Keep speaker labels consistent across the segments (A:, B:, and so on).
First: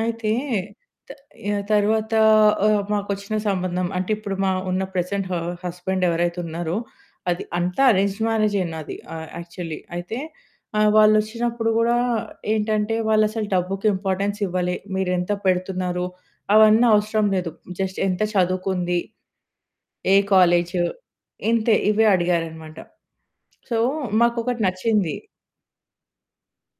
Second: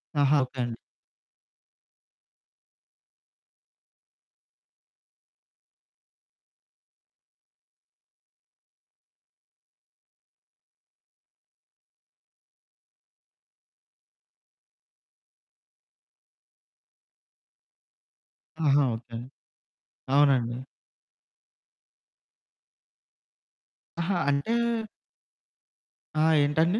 A: అయితే,
B: ఆహా! ఓకే అండి.
A: త ఆహ్, తర్వాత ఆహ్, మాకొచ్చిన సంబంధం, అంటే ఇప్పుడు మా ఉన్న ప్రెజెంట్ హ హస్బెండ్ ఎవరైతే ఉన్నారో అది అంతా అరేంజ్‌డ్ మ్యారేజే నాది. ఆహ్, యాక్చువల్లీ అయితే ఆహ్, వాళ్ళొచ్చినప్పుడు గూడా ఏంటంటే వాళ్ళసలు డబ్బుకి ఇంపార్టెన్స్ ఇవ్వలే. మీరెంత పెడుతున్నారు అవన్నీ అవసరం లేదు. జస్ట్ ఎంత
B: ఆహా!
A: చదువుకుంది?
B: ఓకే అండి.
A: ఏ
B: అవునండి.
A: కాలేజు? ఇంతే, ఇవే అడిగారనమాట. సో,
B: ఆహా! అంటే
A: మాకొకటి నచ్చింది.
B: ఆ! ఏంటండి?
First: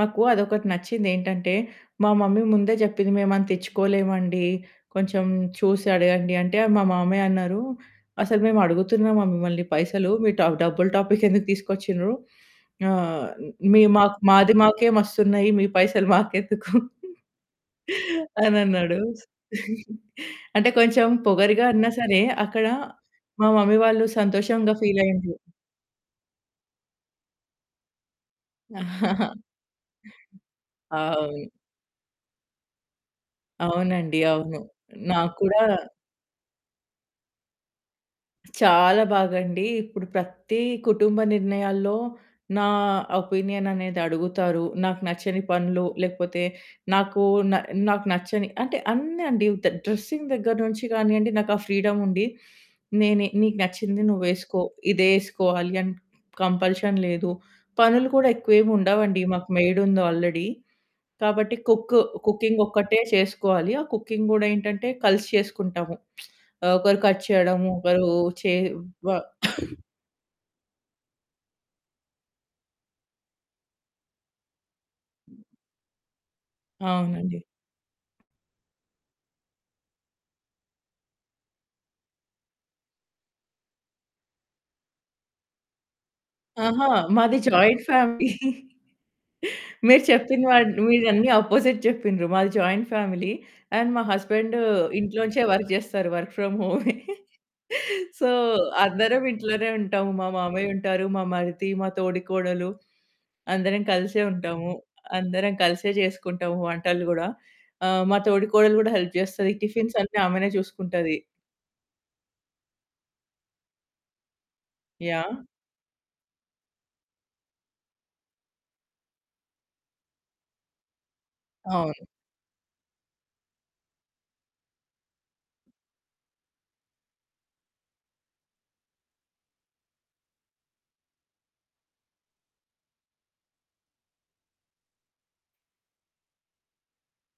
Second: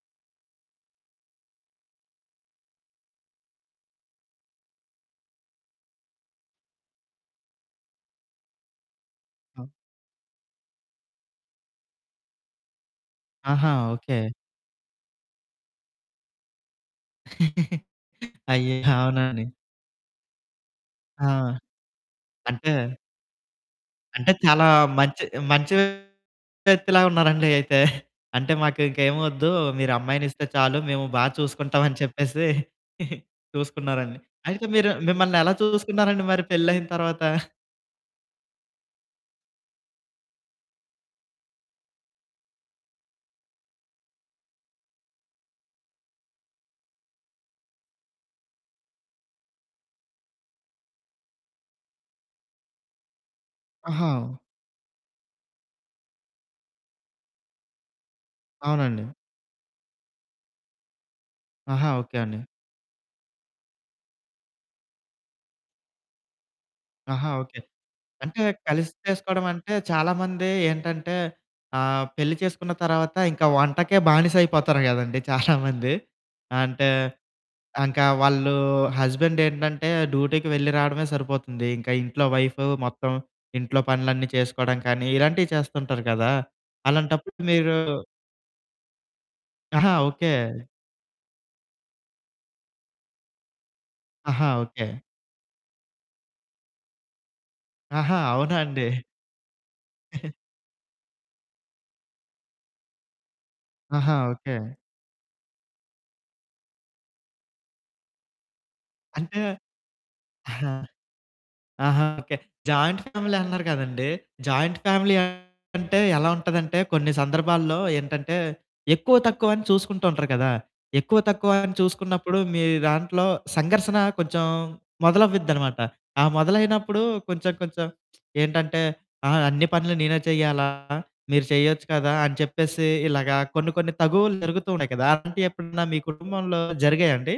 A: మాకు అదొకటి నచ్చిందేంటంటే, మా మమ్మీ ముందే చెప్పింది మేమంత ఇచ్చుకోలేమండి. కొంచెం చూసి అడగండి. అంటే మా మామయ్య అన్నారు. అసలు మేమడుగుతున్నామా మిమ్మల్ళీ
B: ఒహ్!
A: పైసలు మీ టా డబ్బుల టాపిక్ ఎందుకు తీసుకొచ్చిండ్రు? ఆహ్,
B: ఆహా!
A: మీ మాకు
B: ఓకే.
A: మాది మాకే మస్తున్నాయి మీ పైసలు మాకెందుకు
B: అయ్య!
A: అనన్నాడు.
B: అవునా అండి.
A: అంటే కొంచెం
B: ఆ!
A: పొగరుగా అన్నా సరే అక్కడ
B: అంటే
A: మా మమ్మీ వాళ్ళు
B: అంటే చాలా
A: సంతోషంగా
B: మంచి,
A: ఫీలయిండ్రు.
B: మంచి వ్యక్తిలా ఉన్నారండి అయితే. అంటే మాకు ఇంకేమొద్దు మీరు అమ్మాయినిస్తే చాలు మేము బా
A: అవును.
B: చూసుకుంటాం అని చెప్పేసి.
A: అవునండి.
B: చూసుకున్నారండి.
A: అవును.
B: అయితే మీరు
A: నాకు
B: మిమ్మల్ని ఎలా
A: కూడా
B: చూసుకున్నారండి మరి పెళ్ళయిన తర్వాత?
A: చాలా బాగండి. ఇప్పుడు ప్రతీ కుటుంబ నిర్ణయాల్లో నా ఒపీనియన్ అనేది అడుగుతారు. నాకు నచ్చని పనులు లేకపోతే నాకు న నాకు నచ్చని అంటే అన్నీ అండి ద డ్రెసింగ్ దగ్గర నుంచి కానియండి నాకు ఆ ఫ్రీడమ్ ఉంది. నేనే "నీకు నచ్చింది
B: ఆహా!
A: నువ్వేసుకో," ఇదే ఏసుకోవాలి అన్ కంపల్షన్ లేదు. పనులు కూడా
B: అవునండి.
A: ఎక్కువేముండవండి. మాకు మెయిడుంది ఆల్రెడీ, కాబట్టి
B: ఆహా!
A: కుక్కు
B: ఓకే అండి.
A: కుకింగ్ ఒక్కటే చేసుకోవాలి. ఆ కుకింగ్ గూడా ఏంటంటే కలిసి చేసుకుంటాము. ఆహ్, ఒకరు కట్
B: ఆహా! ఓకే.
A: చేయడం. ఒకరు
B: అంటే
A: చే
B: కలిసి
A: వ
B: చేసుకోవడం అంటే చాలామంది ఏంటంటే ఆహ్, పెళ్లి చేసుకున్న తర్వాత ఇంకా వంటకే బానిసైపోతారు కదండీ చాలామంది. అంటే
A: అవునండి.
B: ఇంకా వాళ్ళు హస్బెండ్ ఏంటంటే డ్యూటీకి వెళ్ళి రావడమే సరిపోతుంది. ఇంకా ఇంట్లో వైఫు మొత్తం, ఇంట్లో పనులన్నీ చేసుకోవడం కానీ ఇలాంటియి చేస్తుంటారు కదా!
A: ఆహా!
B: అలాంటప్పుడు
A: మాది
B: మీరు
A: జాయింట్ ఫ్యామిలీ.
B: ఆహా!
A: మీరు
B: ఓకే.
A: చెప్పిన వాటి మీరన్నీ అపోజిట్ చెప్పిన్రు. మాది జాయింట్ ఫ్యామిలీ. అండ్, మా
B: ఆహా!
A: Husband
B: okay.
A: ఇంట్లోంచే వర్క్ చేస్తారు, వర్క్ ఫ్రమ్ హోమే.
B: ఆహా!
A: సో,
B: అవునా అండి!
A: అందరం ఇంట్లోనే ఉంటాము. మా మామయ్య ఉంటారు. మా మరిది, మా తోడికోడలు అందరం
B: ఆహా!
A: కలిసే
B: ఓకే.
A: ఉంటాము. అందరం కలిసే చేసుకుంటాము వంటలు గూడా. ఆహ్, మా తోడి కోడలు కూడా హెల్ప్
B: అంటే
A: జేస్తది. టిఫిన్స్ అన్నీ ఆమెనే
B: ఆహా!
A: చూసుకుంటది.
B: ఆహా! ఓకే. జాయింట్ ఫ్యామిలీ అన్నారు కదండీ! Joint family
A: yeah!
B: అంటే ఎలా ఉంటదంటే కొన్ని సందర్భాల్లో ఏంటంటే ఎక్కువ, తక్కువని చూసుకుంటూ ఉంటారు కదా! ఎక్కువ, తక్కువ అని
A: అవును.
B: చూసుకున్నప్పుడు, మీ దాంట్లో సంఘర్షణ కొంచెం మొదలవ్విద్దనమాట. ఆ మొదలైనప్పుడు కొంచెం కొంచెం ఏంటంటే ఆ! అన్ని పనులు నేనే చెయ్యాలా? మీరు చేయొచ్చు కదా! అని చెప్పేసి ఇలాగా కొన్ని కొన్ని తగువులు జరుగుతూ ఉన్నాయి కదా! అలాంటియెప్పుడన్నా మీ కుటుంబంలో జరిగాయా అండి?